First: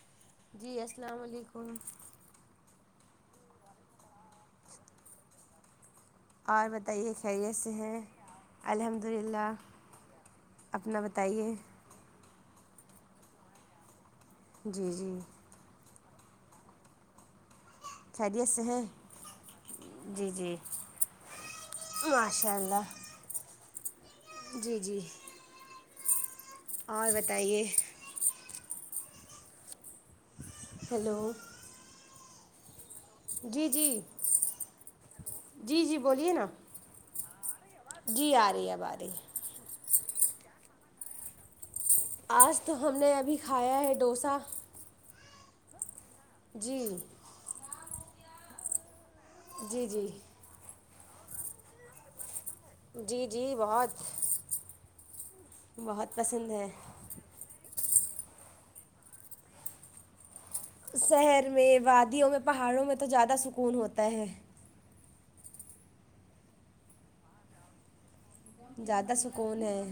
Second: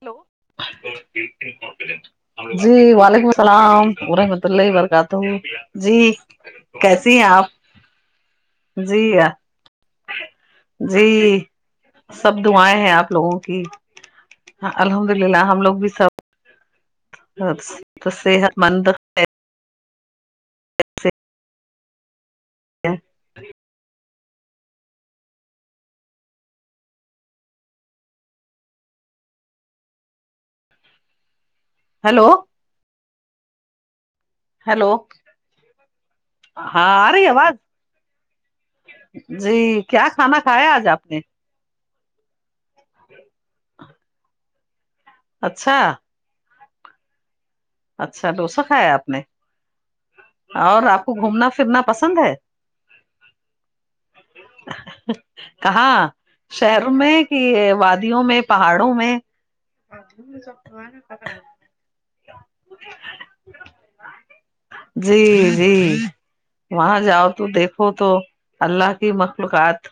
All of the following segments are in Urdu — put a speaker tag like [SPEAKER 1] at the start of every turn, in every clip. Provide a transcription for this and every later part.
[SPEAKER 1] ہیلو
[SPEAKER 2] جی السلام علیکم
[SPEAKER 1] جی وعلیکم السلام ورحمت اللہ و برکاتہ جی
[SPEAKER 2] اور بتائیے
[SPEAKER 1] کیسی ہیں آپ
[SPEAKER 2] خیریت سے ہیں
[SPEAKER 1] جی
[SPEAKER 2] الحمد للہ اپنا
[SPEAKER 1] جی
[SPEAKER 2] بتائیے
[SPEAKER 1] سب دعائیں ہیں آپ لوگوں کی
[SPEAKER 2] جی
[SPEAKER 1] الحمد
[SPEAKER 2] جی
[SPEAKER 1] للہ ہم لوگ بھی سب تو
[SPEAKER 2] خیریت
[SPEAKER 1] صحت
[SPEAKER 2] سے ہے
[SPEAKER 1] مند
[SPEAKER 2] جی جی ماشاء اللہ جی جی اور بتائیے ہیلو
[SPEAKER 1] ہیلو
[SPEAKER 2] جی جی
[SPEAKER 1] ہلو
[SPEAKER 2] جی جی بولیے نا ہاں آرہی اواز جی آ رہی ہے اب آ رہی ہے
[SPEAKER 1] جی کیا کھانا کھایا آج آپ نے
[SPEAKER 2] آج تو ہم نے ابھی کھایا ہے ڈوسا
[SPEAKER 1] اچھا
[SPEAKER 2] جی
[SPEAKER 1] اچھا ڈوسا کھایا ہے آپ نے
[SPEAKER 2] جی جی
[SPEAKER 1] اور آپ کو گھومنا پھرنا پسند ہے
[SPEAKER 2] جی جی بہت
[SPEAKER 1] کہاں
[SPEAKER 2] بہت پسند ہے
[SPEAKER 1] شہروں میں کہ وادیوں میں پہاڑوں میں
[SPEAKER 2] شہر میں وادیوں میں پہاڑوں میں تو زیادہ سکون ہوتا ہے
[SPEAKER 1] جی جی وہاں جاؤ تو دیکھو تو اللہ کی
[SPEAKER 2] زیادہ سکون ہے
[SPEAKER 1] مخلوقات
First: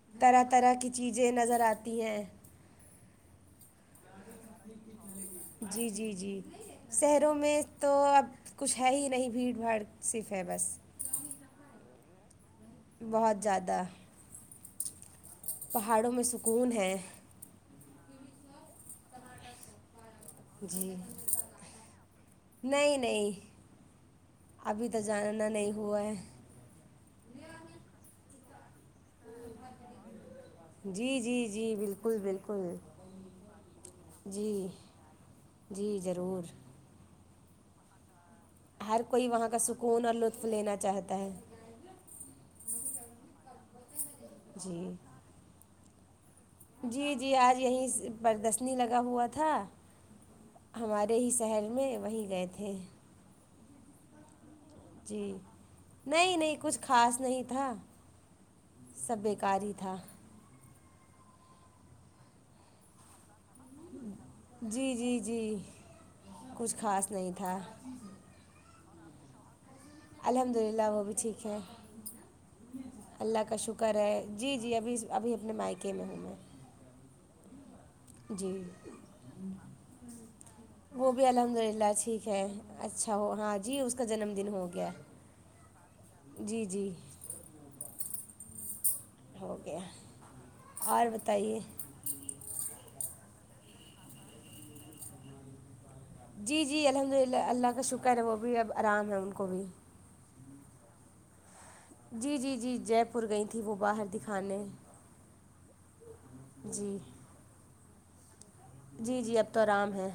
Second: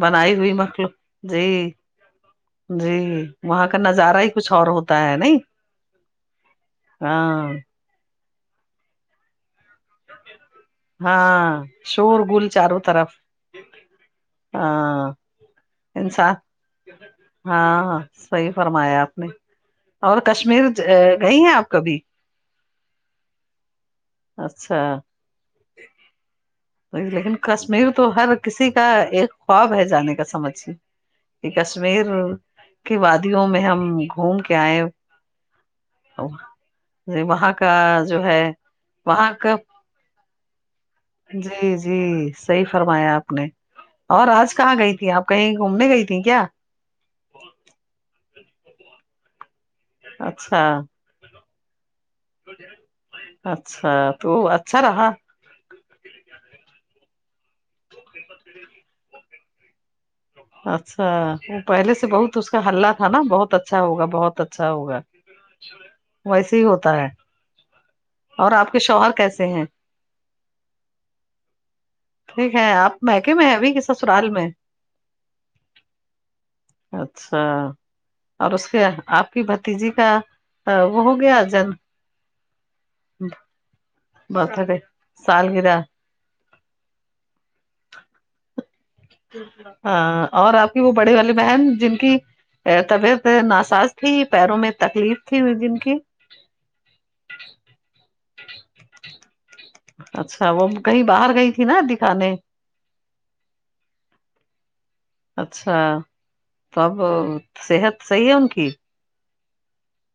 [SPEAKER 1] بنائی
[SPEAKER 2] طرح
[SPEAKER 1] ہوئی
[SPEAKER 2] طرح کی
[SPEAKER 1] مخلوق
[SPEAKER 2] چیزیں نظر
[SPEAKER 1] جی
[SPEAKER 2] آتی ہیں
[SPEAKER 1] جی وہاں کا نظارہ ہی کچھ اور ہوتا ہے نہیں
[SPEAKER 2] جی جی جی شہروں
[SPEAKER 1] ہاں
[SPEAKER 2] میں تو اب کچھ ہے ہی نہیں بھیڑ بھاڑ صرف ہے بس
[SPEAKER 1] ہاں شور گل چاروں طرف
[SPEAKER 2] بہت زیادہ
[SPEAKER 1] ہاں
[SPEAKER 2] پہاڑوں میں
[SPEAKER 1] انسان
[SPEAKER 2] سکون ہے
[SPEAKER 1] ہاں صحیح فرمایا آپ نے اور کشمیر
[SPEAKER 2] جی
[SPEAKER 1] گئی ہیں آپ کبھی
[SPEAKER 2] نہیں نہیں
[SPEAKER 1] اچھا
[SPEAKER 2] ابھی تو جانا نہیں ہوا ہے
[SPEAKER 1] لیکن کشمیر تو ہر کسی کا ایک خواب ہے جانے کا سمجھ
[SPEAKER 2] جی جی
[SPEAKER 1] کہ
[SPEAKER 2] جی
[SPEAKER 1] کشمیر
[SPEAKER 2] بالکل بالکل
[SPEAKER 1] کی وادیوں میں ہم گھوم کے
[SPEAKER 2] جی
[SPEAKER 1] آئے
[SPEAKER 2] جی ضرور
[SPEAKER 1] وہاں کا جو ہے
[SPEAKER 2] ہر کوئی وہاں کا سکون اور لطف لینا چاہتا ہے
[SPEAKER 1] جی جی صحیح فرمایا آپ نے اور آج کہاں
[SPEAKER 2] جی
[SPEAKER 1] گئی تھی آپ کہیں گھومنے گئی تھی کیا
[SPEAKER 2] جی جی آج یہیں پردشنی لگا ہوا تھا
[SPEAKER 1] اچھا
[SPEAKER 2] ہمارے ہی شہر میں وہیں گئے تھے
[SPEAKER 1] اچھا تو اچھا رہا
[SPEAKER 2] جی نہیں نہیں کچھ خاص نہیں تھا سب بیکار ہی تھا
[SPEAKER 1] اچھا وہ پہلے سے بہت اس کا ہلہ تھا نا بہت اچھا اچھا ہوگا بہت اچھا
[SPEAKER 2] جی
[SPEAKER 1] ہوگا
[SPEAKER 2] جی جی
[SPEAKER 1] ویسے ہی
[SPEAKER 2] کچھ
[SPEAKER 1] ہوتا ہے
[SPEAKER 2] خاص نہیں تھا
[SPEAKER 1] اور آپ کے شوہر کیسے ہیں
[SPEAKER 2] الحمد للہ وہ بھی ٹھیک ہے
[SPEAKER 1] ٹھیک ہے آپ میکے
[SPEAKER 2] اللہ
[SPEAKER 1] میں ہیں
[SPEAKER 2] کا
[SPEAKER 1] ابھی کہ
[SPEAKER 2] شکر ہے
[SPEAKER 1] سسرال میں
[SPEAKER 2] جی جی ابھی ابھی اپنے مائکے میں ہوں میں
[SPEAKER 1] اچھا اور
[SPEAKER 2] جی
[SPEAKER 1] اس کے آپ کی بھتیجی کا وہ ہو
[SPEAKER 2] بھی
[SPEAKER 1] گیا
[SPEAKER 2] الحمد
[SPEAKER 1] جنم
[SPEAKER 2] للہ ٹھیک ہے اچھا ہو ہاں جی اس کا جنم دن
[SPEAKER 1] برتھ
[SPEAKER 2] ہو
[SPEAKER 1] ڈے
[SPEAKER 2] گیا
[SPEAKER 1] سالگرہ
[SPEAKER 2] جی جی ہو گیا
[SPEAKER 1] ہاں اور آپ کی وہ
[SPEAKER 2] اور
[SPEAKER 1] بڑے والی
[SPEAKER 2] بتائیے
[SPEAKER 1] بہن جن کی طبیعت ناساز تھی پیروں میں تکلیف تھی جن کی
[SPEAKER 2] جی جی الحمد للہ اللہ کا شکر ہے وہ بھی اب آرام ہے ا ان کو بھی
[SPEAKER 1] اچھا وہ کہیں باہر گئی تھی نا
[SPEAKER 2] جی
[SPEAKER 1] دکھانے
[SPEAKER 2] جی جی جے پور گئی تھیں وہ باہر دکھانے
[SPEAKER 1] اچھا تو اب
[SPEAKER 2] جی
[SPEAKER 1] صحت صحیح ہے ان کی
[SPEAKER 2] جی جی اب تو آرام ہے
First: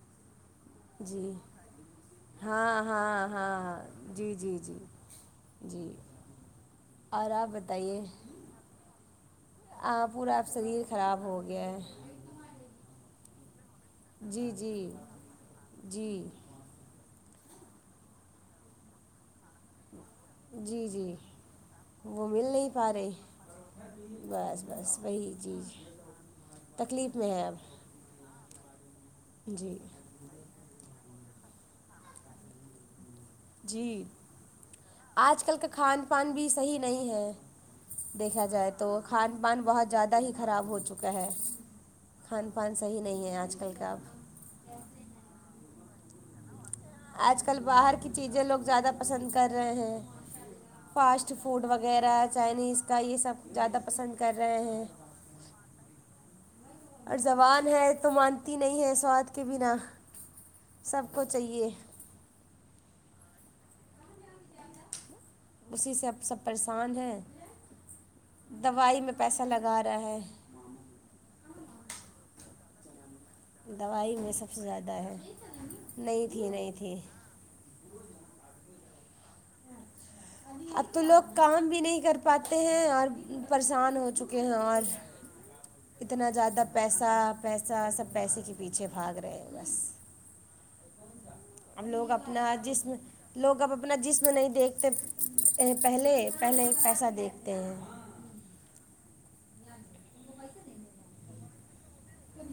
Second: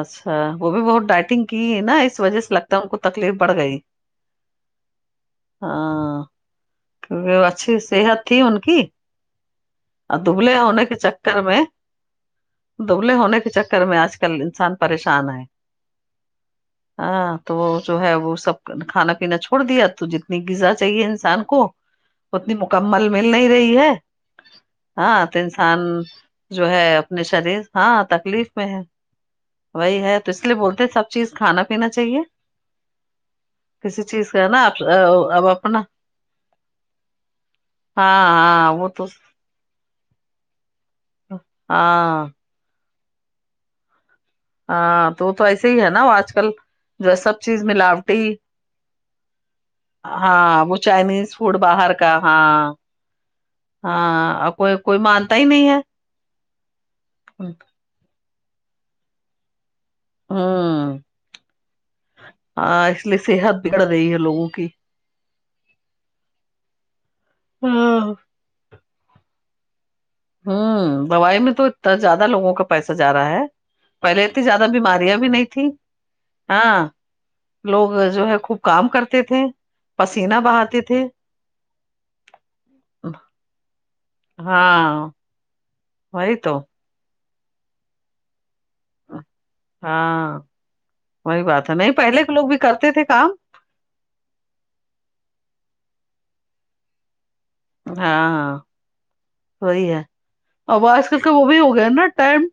[SPEAKER 1] اچھا وہ بھی بہت
[SPEAKER 2] جی
[SPEAKER 1] ڈائٹنگ کی نا اس وجہ سے لگتا
[SPEAKER 2] ہاں
[SPEAKER 1] ہے ان کو
[SPEAKER 2] ہاں
[SPEAKER 1] تکلیف بڑھ گئی
[SPEAKER 2] ہاں جی جی جی جی
[SPEAKER 1] ہاں
[SPEAKER 2] اور
[SPEAKER 1] کیونکہ
[SPEAKER 2] آپ
[SPEAKER 1] اچھی
[SPEAKER 2] بتائیے
[SPEAKER 1] صحت تھی ان کی
[SPEAKER 2] آ,
[SPEAKER 1] اور
[SPEAKER 2] پورا آپ
[SPEAKER 1] دبلے
[SPEAKER 2] شریر
[SPEAKER 1] ہونے کے
[SPEAKER 2] خراب ہو
[SPEAKER 1] چکر میں
[SPEAKER 2] گیا ہے
[SPEAKER 1] دبلے ہونے کے چکر میں آ کل
[SPEAKER 2] جی
[SPEAKER 1] انسان
[SPEAKER 2] جی
[SPEAKER 1] پریشان ہے
[SPEAKER 2] جی
[SPEAKER 1] ہاں تو وہ جو ہے وہ سب کھانا پینا چھوڑ دیا تو جنا غذا
[SPEAKER 2] جی
[SPEAKER 1] چاہیے
[SPEAKER 2] جی
[SPEAKER 1] انسان کو
[SPEAKER 2] وہ مل
[SPEAKER 1] اتنی
[SPEAKER 2] نہیں پا
[SPEAKER 1] مکمل
[SPEAKER 2] رہی
[SPEAKER 1] مل نہیں رہی ہے
[SPEAKER 2] بس بس
[SPEAKER 1] ہاں
[SPEAKER 2] وہی
[SPEAKER 1] تو
[SPEAKER 2] جی
[SPEAKER 1] انسان
[SPEAKER 2] جی
[SPEAKER 1] جو ہے
[SPEAKER 2] تکلیف
[SPEAKER 1] اپنے
[SPEAKER 2] میں ہے اب
[SPEAKER 1] شریر ہاں تکلیف میں ہے
[SPEAKER 2] جی
[SPEAKER 1] وہی ہے تو اس لیے بولتے سب چیز کھانا پینا چاہیے
[SPEAKER 2] جی
[SPEAKER 1] کسی چیز کا نا
[SPEAKER 2] آج
[SPEAKER 1] اب
[SPEAKER 2] کل کا
[SPEAKER 1] اپنا
[SPEAKER 2] کھان پان بھی صحیح نہیں ہے
[SPEAKER 1] ہاں
[SPEAKER 2] دیکہا جائے
[SPEAKER 1] ہاں وہ
[SPEAKER 2] تو خان پان بہت زیادہ ہی خراب ہو چکا ہے
[SPEAKER 1] ہاں
[SPEAKER 2] کھان پان صحیح نہیں ہے آج کل کا
[SPEAKER 1] ہاں تو تو ایسے ہی ہے نا آج کل جو سب
[SPEAKER 2] آج
[SPEAKER 1] چیز
[SPEAKER 2] کل باہر کی
[SPEAKER 1] ملاوٹی
[SPEAKER 2] چیزیں لوگ زیادہ پسند کر رہے ہیں
[SPEAKER 1] ہاں وہ چائنیز
[SPEAKER 2] فاسٹ
[SPEAKER 1] فوڈ باہر کا
[SPEAKER 2] وغیرہ
[SPEAKER 1] ہاں
[SPEAKER 2] چائنیز کا یہ سب زیادہ پسند
[SPEAKER 1] ہاں
[SPEAKER 2] کر
[SPEAKER 1] اور
[SPEAKER 2] رہے
[SPEAKER 1] کوئی
[SPEAKER 2] ہیں
[SPEAKER 1] کوئی مانتا ہی نہیں ہے
[SPEAKER 2] اور زبان ہے تو مانتی نہیں ہے سواد کے بنا
[SPEAKER 1] ہوں
[SPEAKER 2] سب کو چاہیے
[SPEAKER 1] ہاں اس لیے صحت بگڑ رہی ہے لوگوں کی
[SPEAKER 2] اسی سے اب سب پریشان ہیں
[SPEAKER 1] ہاں
[SPEAKER 2] دوائی میں پیسہ لگا رہا ہے
[SPEAKER 1] ہوں دوائی میں تو اتنا زیادہ لوگوں کا پیسہ جا رہا ہے
[SPEAKER 2] دوائی
[SPEAKER 1] پہلے
[SPEAKER 2] میں
[SPEAKER 1] اتنی
[SPEAKER 2] سب سے
[SPEAKER 1] زیادہ
[SPEAKER 2] ہے
[SPEAKER 1] بیماریاں بھی نہیں تھیں
[SPEAKER 2] نہیں تھی نہیں
[SPEAKER 1] ہاں
[SPEAKER 2] تھی
[SPEAKER 1] لوگ جو ہے خوب کام کرتے تھے پسینہ بہاتے
[SPEAKER 2] اب تو
[SPEAKER 1] تھے
[SPEAKER 2] لوگ کام بھی نہیں کر پاتے ہیں اور پریشان ہو چکے ہیں اور
[SPEAKER 1] ہاں
[SPEAKER 2] اتنا
[SPEAKER 1] وہی تو
[SPEAKER 2] زیادہ پیسہ پیسہ سب پیسے کی پیچھے بھاگ رہے ہیں بس
[SPEAKER 1] ہاں وہی بات ہے
[SPEAKER 2] اب
[SPEAKER 1] نہیں
[SPEAKER 2] لوگ
[SPEAKER 1] پہلے کے
[SPEAKER 2] اپنا
[SPEAKER 1] بھی کرتے
[SPEAKER 2] جسم
[SPEAKER 1] تھے کام
[SPEAKER 2] لوگ اب اپنا جسم نہیں دیکھتے پہلے پہلے پیسہ دیکھتے ہیں
[SPEAKER 1] ہاں وہی ہے آواز کر کے وہ بھی ہو گیا نا ٹائم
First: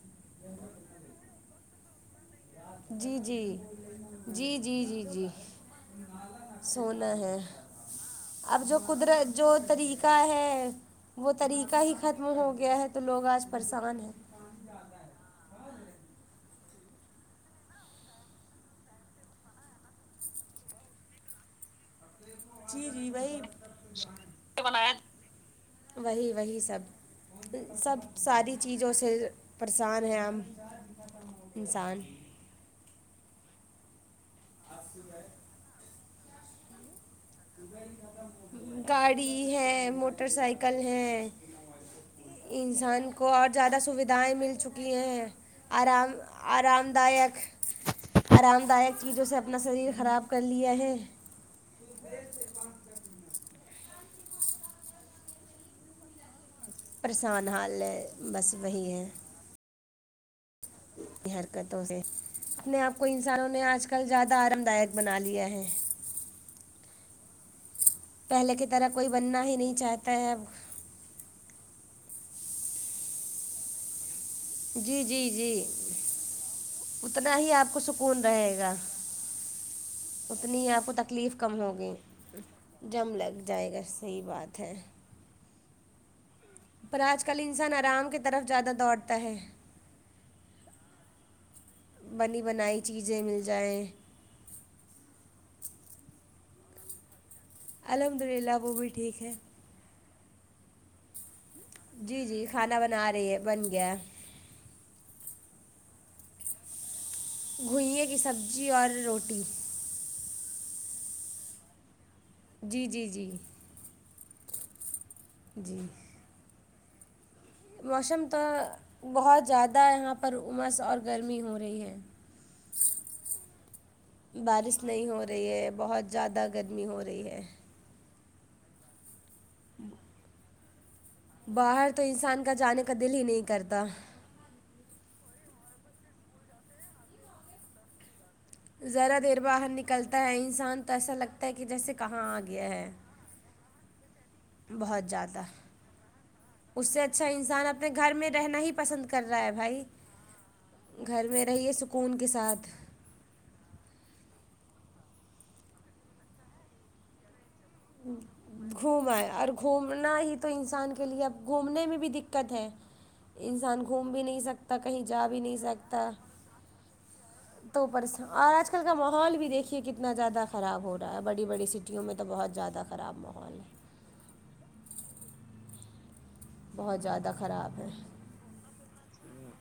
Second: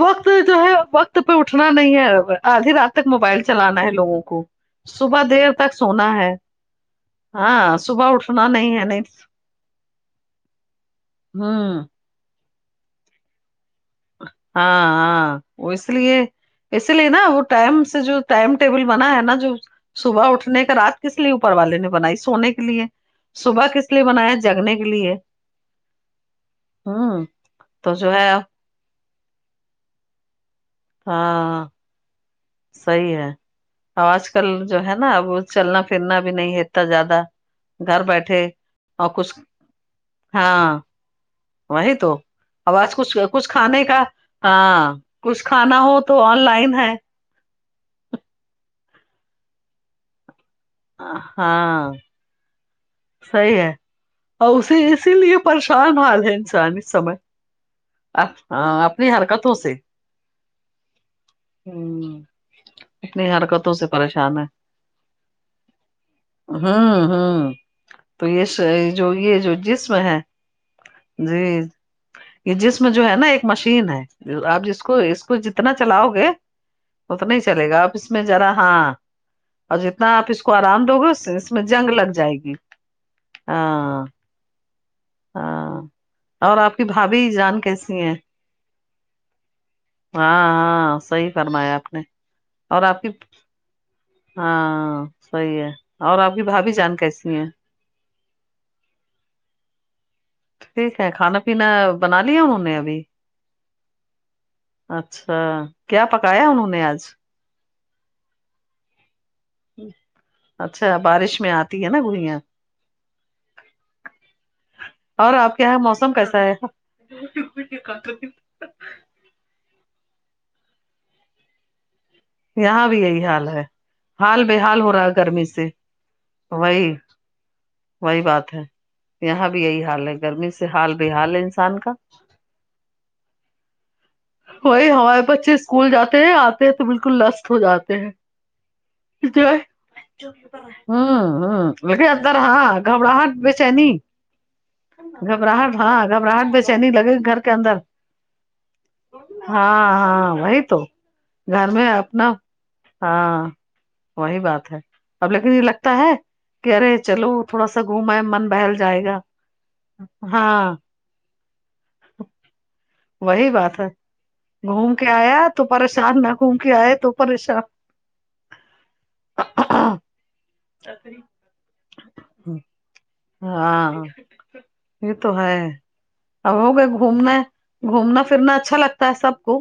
[SPEAKER 1] وقت جو ہے وقت پہ اٹھنا نہیں ہے اب آدھی رات تک
[SPEAKER 2] جی
[SPEAKER 1] موبائل
[SPEAKER 2] جی
[SPEAKER 1] چلانا ہے لوگوں کو
[SPEAKER 2] جی جی جی
[SPEAKER 1] صبح
[SPEAKER 2] جی
[SPEAKER 1] دیر تک سونا ہے
[SPEAKER 2] سونا ہے
[SPEAKER 1] ہاں صبح اٹھنا
[SPEAKER 2] اب جو
[SPEAKER 1] نہیں ہے نہیں
[SPEAKER 2] قدرت جو طریقہ ہے وہ
[SPEAKER 1] ہوں
[SPEAKER 2] طریقہ ہی ختم ہو گیا ہے تو لوگ آج پریشان ہیں
[SPEAKER 1] ہاں ہاں وہ اس لیے اسی لیے نا وہ ٹائم سے جو ٹائم ٹیبل بنا ہے نا جو صبح اٹھنے کا رات کس لیے اوپر والے نے بنائی سونے کے لیے
[SPEAKER 2] جی جی وہی
[SPEAKER 1] صبح کس لیے بنایا جگنے کے لیے
[SPEAKER 2] وہی وہی سب
[SPEAKER 1] ہوں تو
[SPEAKER 2] سب
[SPEAKER 1] جو ہے
[SPEAKER 2] ساری چیزوں سے پریشان ہیں ہم
[SPEAKER 1] ہاں
[SPEAKER 2] انسان
[SPEAKER 1] صحیح ہے آج کل جو ہے نا اب چلنا پھرنا بھی نہیں ہےتا زیادہ گھر بیٹھے اور
[SPEAKER 2] گاڑی
[SPEAKER 1] کچھ
[SPEAKER 2] ہے موٹر سائیکل
[SPEAKER 1] ہاں
[SPEAKER 2] ہے
[SPEAKER 1] وہی تو آواز
[SPEAKER 2] انسان
[SPEAKER 1] کچھ
[SPEAKER 2] کو
[SPEAKER 1] کچھ
[SPEAKER 2] اور زیادہ
[SPEAKER 1] کھانے کا
[SPEAKER 2] سویدھائیں مل چکی
[SPEAKER 1] ہاں
[SPEAKER 2] ہیں
[SPEAKER 1] کچھ کھانا ہو
[SPEAKER 2] آرام
[SPEAKER 1] تو آن لائن ہے
[SPEAKER 2] آرام دائیک آرام دائک چیزوں سے اپنا شریر خراب کر لیا ہے
[SPEAKER 1] ہاں صحیح ہے اور اسے اسی لیے پریشان حال ہے پریشان ہے اس سمے
[SPEAKER 2] پریشان حال ہے بس وہی
[SPEAKER 1] اپنی حرکتوں سے
[SPEAKER 2] اپنی حرکتوں سے
[SPEAKER 1] ہوں
[SPEAKER 2] اپنے آپ کو
[SPEAKER 1] اپنی
[SPEAKER 2] انسانوں نے
[SPEAKER 1] حرکتوں
[SPEAKER 2] آج
[SPEAKER 1] سے
[SPEAKER 2] کل زیادہ
[SPEAKER 1] پریشان ہے
[SPEAKER 2] آرام دائک بنا لیا ہے
[SPEAKER 1] ہوں ہوں تو یہ
[SPEAKER 2] پہلے کی طرح کوئی
[SPEAKER 1] جو یہ
[SPEAKER 2] بننا
[SPEAKER 1] جو
[SPEAKER 2] ہی نہیں
[SPEAKER 1] جسم
[SPEAKER 2] چاہتا
[SPEAKER 1] ہے
[SPEAKER 2] اب
[SPEAKER 1] جی یہ جسم جو ہے نا ایک مشین ہے آپ جس کو
[SPEAKER 2] جی
[SPEAKER 1] اس
[SPEAKER 2] جی
[SPEAKER 1] کو
[SPEAKER 2] جی
[SPEAKER 1] جتنا چلاؤ گے اتنا ہی چلے
[SPEAKER 2] آپ
[SPEAKER 1] گا
[SPEAKER 2] کو
[SPEAKER 1] آفس میں
[SPEAKER 2] سکون
[SPEAKER 1] ذرا
[SPEAKER 2] رہے گا
[SPEAKER 1] ہاں اور جتنا آپ اس کو
[SPEAKER 2] اتنی ہی
[SPEAKER 1] آرام
[SPEAKER 2] آپ
[SPEAKER 1] دو گے
[SPEAKER 2] تکلیف
[SPEAKER 1] اس
[SPEAKER 2] کم
[SPEAKER 1] میں جنگ
[SPEAKER 2] ہوگی
[SPEAKER 1] لگ جائے گی
[SPEAKER 2] جم لگ جائے گا
[SPEAKER 1] ہاں
[SPEAKER 2] صحیح بات ہے
[SPEAKER 1] ہاں اور آپ کی
[SPEAKER 2] پر آج
[SPEAKER 1] بھابھی
[SPEAKER 2] کل
[SPEAKER 1] جان
[SPEAKER 2] انسان
[SPEAKER 1] کیسی
[SPEAKER 2] آرام
[SPEAKER 1] ہے
[SPEAKER 2] کی طرف زیادہ دوڑتا ہے
[SPEAKER 1] ہاں ہاں صحیح فرمایا آپ نے
[SPEAKER 2] بنی بنائی
[SPEAKER 1] اور آپ کی
[SPEAKER 2] چیزیں مل جائیں
[SPEAKER 1] ہاں صحیح ہے اور آپ کی بھا بھی جان کیسی ہے
[SPEAKER 2] الحمد للہ وہ بھی ٹھیک ہے
[SPEAKER 1] ٹھیک ہے کھانا پینا بنا
[SPEAKER 2] جی
[SPEAKER 1] لیا
[SPEAKER 2] جی
[SPEAKER 1] انہوں نے
[SPEAKER 2] کھانا
[SPEAKER 1] ابھی
[SPEAKER 2] بنا رہی ہے بن گیا ہے
[SPEAKER 1] اچھا کیا پکایا انہوں نے آج
[SPEAKER 2] گھوئییں کی سبزی اور روٹی
[SPEAKER 1] اچھا بارش میں آتی ہے نا گھویاں
[SPEAKER 2] جی جی جی
[SPEAKER 1] اور آپ کے یہاں
[SPEAKER 2] جی
[SPEAKER 1] موسم کیسا ہے
[SPEAKER 2] موسم تو بہت زیادہ یہاں پر عمس اور گرمی ہو رہی ہے
[SPEAKER 1] یہاں بھی یہی حال ہے حال بےحال
[SPEAKER 2] بارش
[SPEAKER 1] ہو رہا
[SPEAKER 2] نہیں
[SPEAKER 1] ہے گرمی
[SPEAKER 2] رہی
[SPEAKER 1] سے
[SPEAKER 2] ہے بہت زیادہ
[SPEAKER 1] وہی
[SPEAKER 2] گرمی ہو رہی ہے
[SPEAKER 1] وہی بات ہے یہاں بھی یہی حال ہے گرمی سے حال بے حال ہے انسان کا
[SPEAKER 2] باہر تو انسان کا جانب کا دل ہی نہیں کرتا
[SPEAKER 1] وہی ہمارے بچے اسکول جاتے ہیں آتے ہیں تو بالکل لشٹ ہو جاتے ہیں
[SPEAKER 2] ذرا دیر
[SPEAKER 1] [unintelligible]
[SPEAKER 2] باہر نکلتا ہے
[SPEAKER 1] چنی
[SPEAKER 2] انسان تو ایسا لگتا ہے کہ جیسے کہاں
[SPEAKER 1] گھبراہٹ
[SPEAKER 2] آ گیا ہے بہت زیادہ
[SPEAKER 1] ہاں گھبراہٹ میں چنی
[SPEAKER 2] اس سے
[SPEAKER 1] لگے گی
[SPEAKER 2] اچھا
[SPEAKER 1] گھر کے
[SPEAKER 2] انسان
[SPEAKER 1] اندر
[SPEAKER 2] اپنے گھر میں رہنا ہی پسند کر رہا ہے بھائی
[SPEAKER 1] ہاں ہاں وہی تو
[SPEAKER 2] گھر میں رہیے سکون کے ساتھ
[SPEAKER 1] ہاں وہی بات ہے اب لیکن یہ لگتا ہے کہ ارے چلو تھوڑا سا گھوم آئے من بہل جائے
[SPEAKER 2] گھوم
[SPEAKER 1] گا
[SPEAKER 2] آئے اور گھومنا ہی تو
[SPEAKER 1] ہاں
[SPEAKER 2] انسان کے لیے اب گھومنے میں بھی دقت ہے
[SPEAKER 1] وہی بات
[SPEAKER 2] انسان
[SPEAKER 1] ہے
[SPEAKER 2] گھوم بھی نہیں سکتا
[SPEAKER 1] گھوم
[SPEAKER 2] کہیں
[SPEAKER 1] کے
[SPEAKER 2] جا بھی
[SPEAKER 1] آیا
[SPEAKER 2] نہیں
[SPEAKER 1] تو
[SPEAKER 2] سکتا
[SPEAKER 1] پریشان نہ گھوم کے آئے تو پریشان
[SPEAKER 2] تو اوپرس اور آج کل کا ماحول بھی دیکھیے کتنا زیادہ خراب ہو رہا ہے بڑی بڑی سٹی ٹیوں میں تو بہت زیادہ خراب ماحول ہے
[SPEAKER 1] ہاں یہ تو ہے اب ہو گئے
[SPEAKER 2] بہت زیادہ
[SPEAKER 1] گھومنا
[SPEAKER 2] خراب ہے
[SPEAKER 1] گھومنا پھرنا اچھا لگتا ہوتا سب کو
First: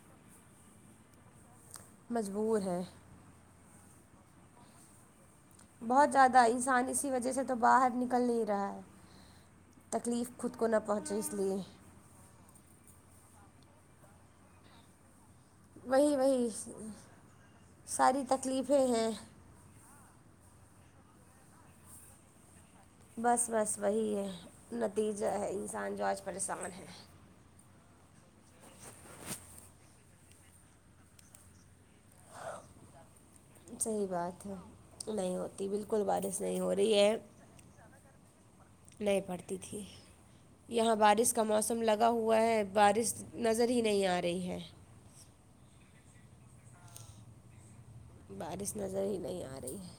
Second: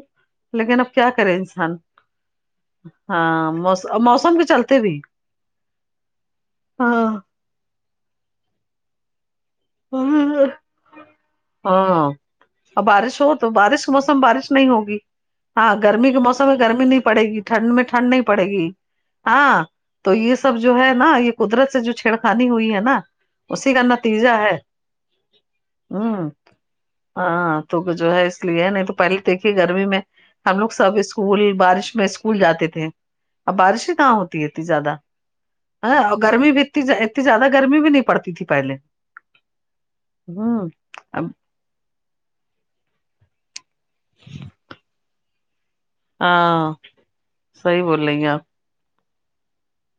[SPEAKER 1] لیکن اب کیا کرے انسان
[SPEAKER 2] مجبور ہے
[SPEAKER 1] ہاں مو موسم کے چلتے بھی
[SPEAKER 2] بہت زیادہ انسان
[SPEAKER 1] ہاں
[SPEAKER 2] اسی وجہ سے تو باہر نکل نہیں رہا ہے تکلیف خود کو نہ پہنچے اس لیے
[SPEAKER 1] ہاں اور بارش ہو تو بارش کا موسم بارش نہیں ہوگی ہاں گرمی
[SPEAKER 2] وہی
[SPEAKER 1] کے موسم
[SPEAKER 2] وہی
[SPEAKER 1] میں گرمی نہیں پڑے گی ٹھنڈ میں ٹھنڈ
[SPEAKER 2] ساری
[SPEAKER 1] نہیں پڑے گی
[SPEAKER 2] تکلیفیں ہیں
[SPEAKER 1] ہاں تو یہ سب جو ہے نا یہ قدرت سے جو چھیڑخانی ہوئی ہے نا
[SPEAKER 2] بس
[SPEAKER 1] اسی
[SPEAKER 2] بس
[SPEAKER 1] کا
[SPEAKER 2] وہی
[SPEAKER 1] نتیجہ ہے
[SPEAKER 2] نتیجہ ہے انسان جو آج
[SPEAKER 1] ہوں
[SPEAKER 2] پریشان ہے
[SPEAKER 1] ہاں تو جو ہے اس لیے نہیں تو پہلے دیکھیے گرمی میں ہم لوگ سب اسکول بارش میں اسکول جاتے تھے اب بارش ہی
[SPEAKER 2] صحیح
[SPEAKER 1] کہاں ہوتی ہے
[SPEAKER 2] بات
[SPEAKER 1] اتنی زیادہ
[SPEAKER 2] نہیں ہوتی
[SPEAKER 1] ہ
[SPEAKER 2] بالکل
[SPEAKER 1] اور
[SPEAKER 2] بارش
[SPEAKER 1] گرمی
[SPEAKER 2] نہیں
[SPEAKER 1] بھی
[SPEAKER 2] ہو
[SPEAKER 1] ات
[SPEAKER 2] رہی ہے
[SPEAKER 1] اتنی زیادہ گرمی بھی نہیں پڑتی تھی پہلے
[SPEAKER 2] نہیں پڑتی تھی
[SPEAKER 1] ہاں
[SPEAKER 2] یہاں بارش کا موسم لگا ہوا ہے بارش نظر ہی نہیں آ رہی ہے
[SPEAKER 1] ہاں صحیح بول رہی ہیں آپ
[SPEAKER 2] بارش نظر ہی نہیں آ رہی ہے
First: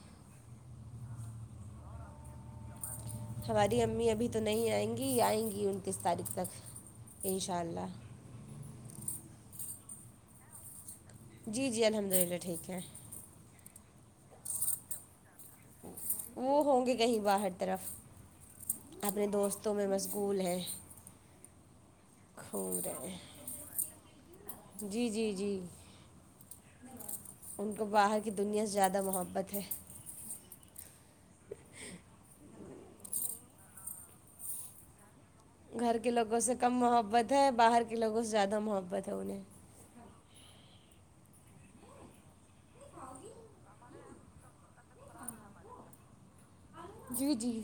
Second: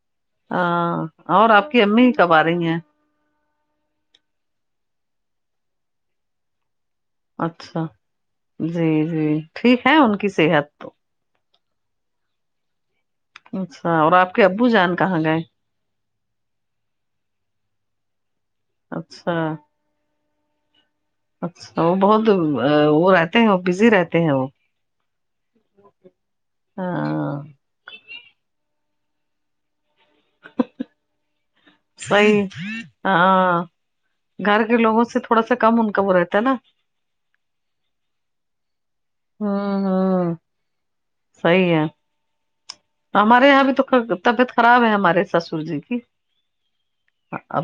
[SPEAKER 1] ہاں اور آپ کی امی ہی کب آ رہی ہیں
[SPEAKER 2] ہماری امی ابھی تو نہیں آئیں گی آئیں گی انتیس تاریخ تک ان شاء
[SPEAKER 1] اچھا
[SPEAKER 2] اللہ
[SPEAKER 1] جی جی ٹھیک ہے ان کی صحت تو
[SPEAKER 2] جی جی الحمد للہ ٹھیک ہے
[SPEAKER 1] اچھا اور آپ کے ابو جان کہاں گئے
[SPEAKER 2] وہ ہوں گے کہیں باہر طرف اپنے
[SPEAKER 1] اچھا
[SPEAKER 2] دوستوں میں مشغول ہے
[SPEAKER 1] اچھا وہ بہت وہ رہتے ہیں بزی رہتے ہیں وہ
[SPEAKER 2] جی جی جی
[SPEAKER 1] ہاں
[SPEAKER 2] ان کو باہر کی دنیا سے زیادہ محبت ہے
[SPEAKER 1] صحیح ہاں گھر کے لوگوں سے تھوڑا سا کم ان
[SPEAKER 2] گھر
[SPEAKER 1] کا
[SPEAKER 2] کے
[SPEAKER 1] وہ رہتا
[SPEAKER 2] لوگوں
[SPEAKER 1] ہے
[SPEAKER 2] سے
[SPEAKER 1] نا
[SPEAKER 2] کم محبت ہے باہر کے لوگوں سے زیادہ محبت ہے انہیں
[SPEAKER 1] ہوں ہوں صحیح ہے ہمارے یہاں بھی تو طبیعت خراب ہے ہمارے ساسور جی کی
[SPEAKER 2] جی جی
[SPEAKER 1] اب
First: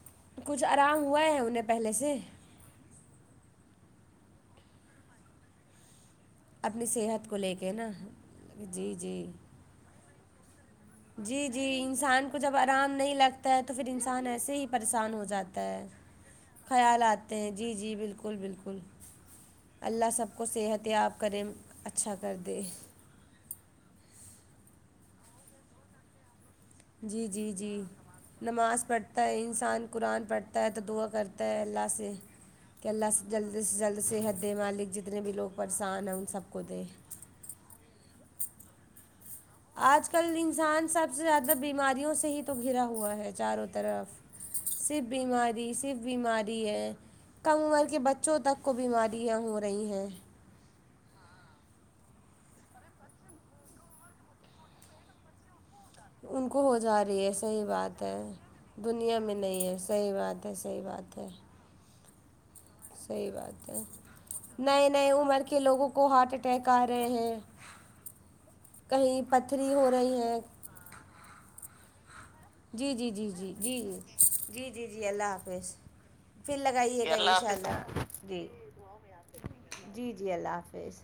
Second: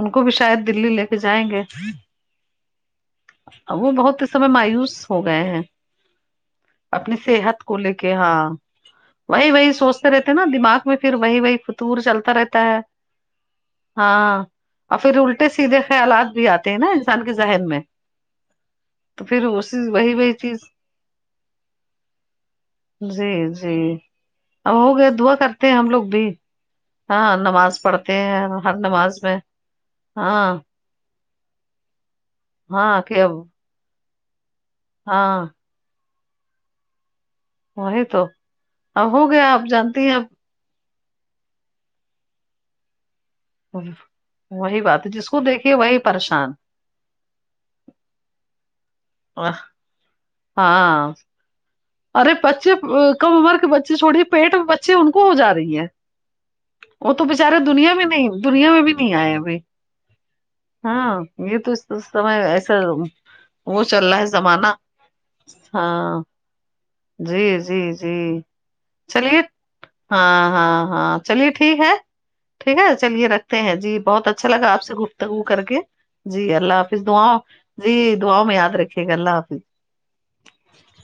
[SPEAKER 1] ان کو بھی
[SPEAKER 2] کچھ
[SPEAKER 1] شاید دلی
[SPEAKER 2] آرام
[SPEAKER 1] لے کے
[SPEAKER 2] ہوا ہے
[SPEAKER 1] جائیں گے
[SPEAKER 2] انہیں پہلے سے
[SPEAKER 1] وہ بہت اس سمے مایوس ہو گئے ہیں اپنی صحت کو لے کے ہاں
[SPEAKER 2] جی جی
[SPEAKER 1] وہی وہی سوچتے رہتے ہیں نا دماغ میں پھر
[SPEAKER 2] جی
[SPEAKER 1] وہی وہی
[SPEAKER 2] جی
[SPEAKER 1] فتور
[SPEAKER 2] انسان
[SPEAKER 1] چلتا
[SPEAKER 2] کو جب
[SPEAKER 1] رہتا ہے
[SPEAKER 2] آرام نہیں لگتا ہے تو پھر انسان
[SPEAKER 1] ہاں
[SPEAKER 2] ایسے ہی
[SPEAKER 1] اور
[SPEAKER 2] پریشان
[SPEAKER 1] پھر
[SPEAKER 2] ہو
[SPEAKER 1] الٹے
[SPEAKER 2] جاتا
[SPEAKER 1] سیدھے
[SPEAKER 2] ہے
[SPEAKER 1] خیالات بھی آتے ہیں نا
[SPEAKER 2] خیال
[SPEAKER 1] انسان کے
[SPEAKER 2] اتے ہیں
[SPEAKER 1] ذہن
[SPEAKER 2] جی
[SPEAKER 1] میں
[SPEAKER 2] جی بالکل بالکل
[SPEAKER 1] تو پھر اس
[SPEAKER 2] اللہ سب کو صحت یاب کرے اچھا کر دے
[SPEAKER 1] جی جی ہو گیا دعا کرتے ہیں ہم لوگ بھی
[SPEAKER 2] جی
[SPEAKER 1] ہاں
[SPEAKER 2] جی جی
[SPEAKER 1] نماز پڑھتے ہیں ہر
[SPEAKER 2] نماز پڑھتا
[SPEAKER 1] میں
[SPEAKER 2] ہے انسان قرآن
[SPEAKER 1] ہاں
[SPEAKER 2] پڑھتا ہے تو دعا کرتا اللہ سے کہ
[SPEAKER 1] ہاں
[SPEAKER 2] اللہ سے
[SPEAKER 1] اب
[SPEAKER 2] جلد سے جلد صحت دے مالک جتنے بھی
[SPEAKER 1] ہاں
[SPEAKER 2] لوگ پڑ انسان ہیں سب کودے
[SPEAKER 1] وہی تو اب ہو گیا آپ جانتی
[SPEAKER 2] آج
[SPEAKER 1] ہیں
[SPEAKER 2] کل
[SPEAKER 1] اب
[SPEAKER 2] انسان سب سے زیادہ بیماریوں سے ہی تو گھرا ہوا ہے چاروں طرف
[SPEAKER 1] وہی
[SPEAKER 2] صرف
[SPEAKER 1] بات ہے جس کو
[SPEAKER 2] بیماری
[SPEAKER 1] دیکھیے وہی
[SPEAKER 2] صرف
[SPEAKER 1] پریشان
[SPEAKER 2] بیماری ہے کم عمر کے بچوں تک کو بیماریاں ہو رہی ہیں
[SPEAKER 1] ہاں ارے بچے کم عمر کے بچے چھوڑی ہے پیٹ میں بچے ان کو ہو جا رہی ہے
[SPEAKER 2] ان کو ہو جا
[SPEAKER 1] وہ
[SPEAKER 2] رہی
[SPEAKER 1] تو
[SPEAKER 2] ہے
[SPEAKER 1] بچارے
[SPEAKER 2] صحیح
[SPEAKER 1] دنیا
[SPEAKER 2] بات
[SPEAKER 1] میں
[SPEAKER 2] ہے
[SPEAKER 1] نہیں میں بھی
[SPEAKER 2] دنیا میں
[SPEAKER 1] آئے ابھی
[SPEAKER 2] نہیں ہے صحیح بات ہے صحیح بات
[SPEAKER 1] ہاں
[SPEAKER 2] ہے
[SPEAKER 1] یہ تو اس سمے ایسا
[SPEAKER 2] صحیح بات
[SPEAKER 1] وہ چل رہا ہے زمانہ ہاں
[SPEAKER 2] تک آرہے ہے
[SPEAKER 1] جی جی جی چلیے
[SPEAKER 2] پتھری ہو رہی ہے
[SPEAKER 1] ہاں ہاں ہاں چلیے ٹھیک ہے ٹھیک ہے
[SPEAKER 2] جی جی
[SPEAKER 1] چلیے
[SPEAKER 2] جی
[SPEAKER 1] رکھتے ہیں جی بہت اچھا
[SPEAKER 2] جی
[SPEAKER 1] لگا آپ
[SPEAKER 2] جی
[SPEAKER 1] سے
[SPEAKER 2] جی اللہ
[SPEAKER 1] گفتگو کر
[SPEAKER 2] حافظ
[SPEAKER 1] کے جی
[SPEAKER 2] پھر
[SPEAKER 1] اللہ حافظ
[SPEAKER 2] لگائیے گا
[SPEAKER 1] دعاؤں
[SPEAKER 2] ان شاء
[SPEAKER 1] جی
[SPEAKER 2] اللہ
[SPEAKER 1] دعاؤں میں یاد رکھیے گا اللہ حافظ
[SPEAKER 2] جی جی اللہ حافظ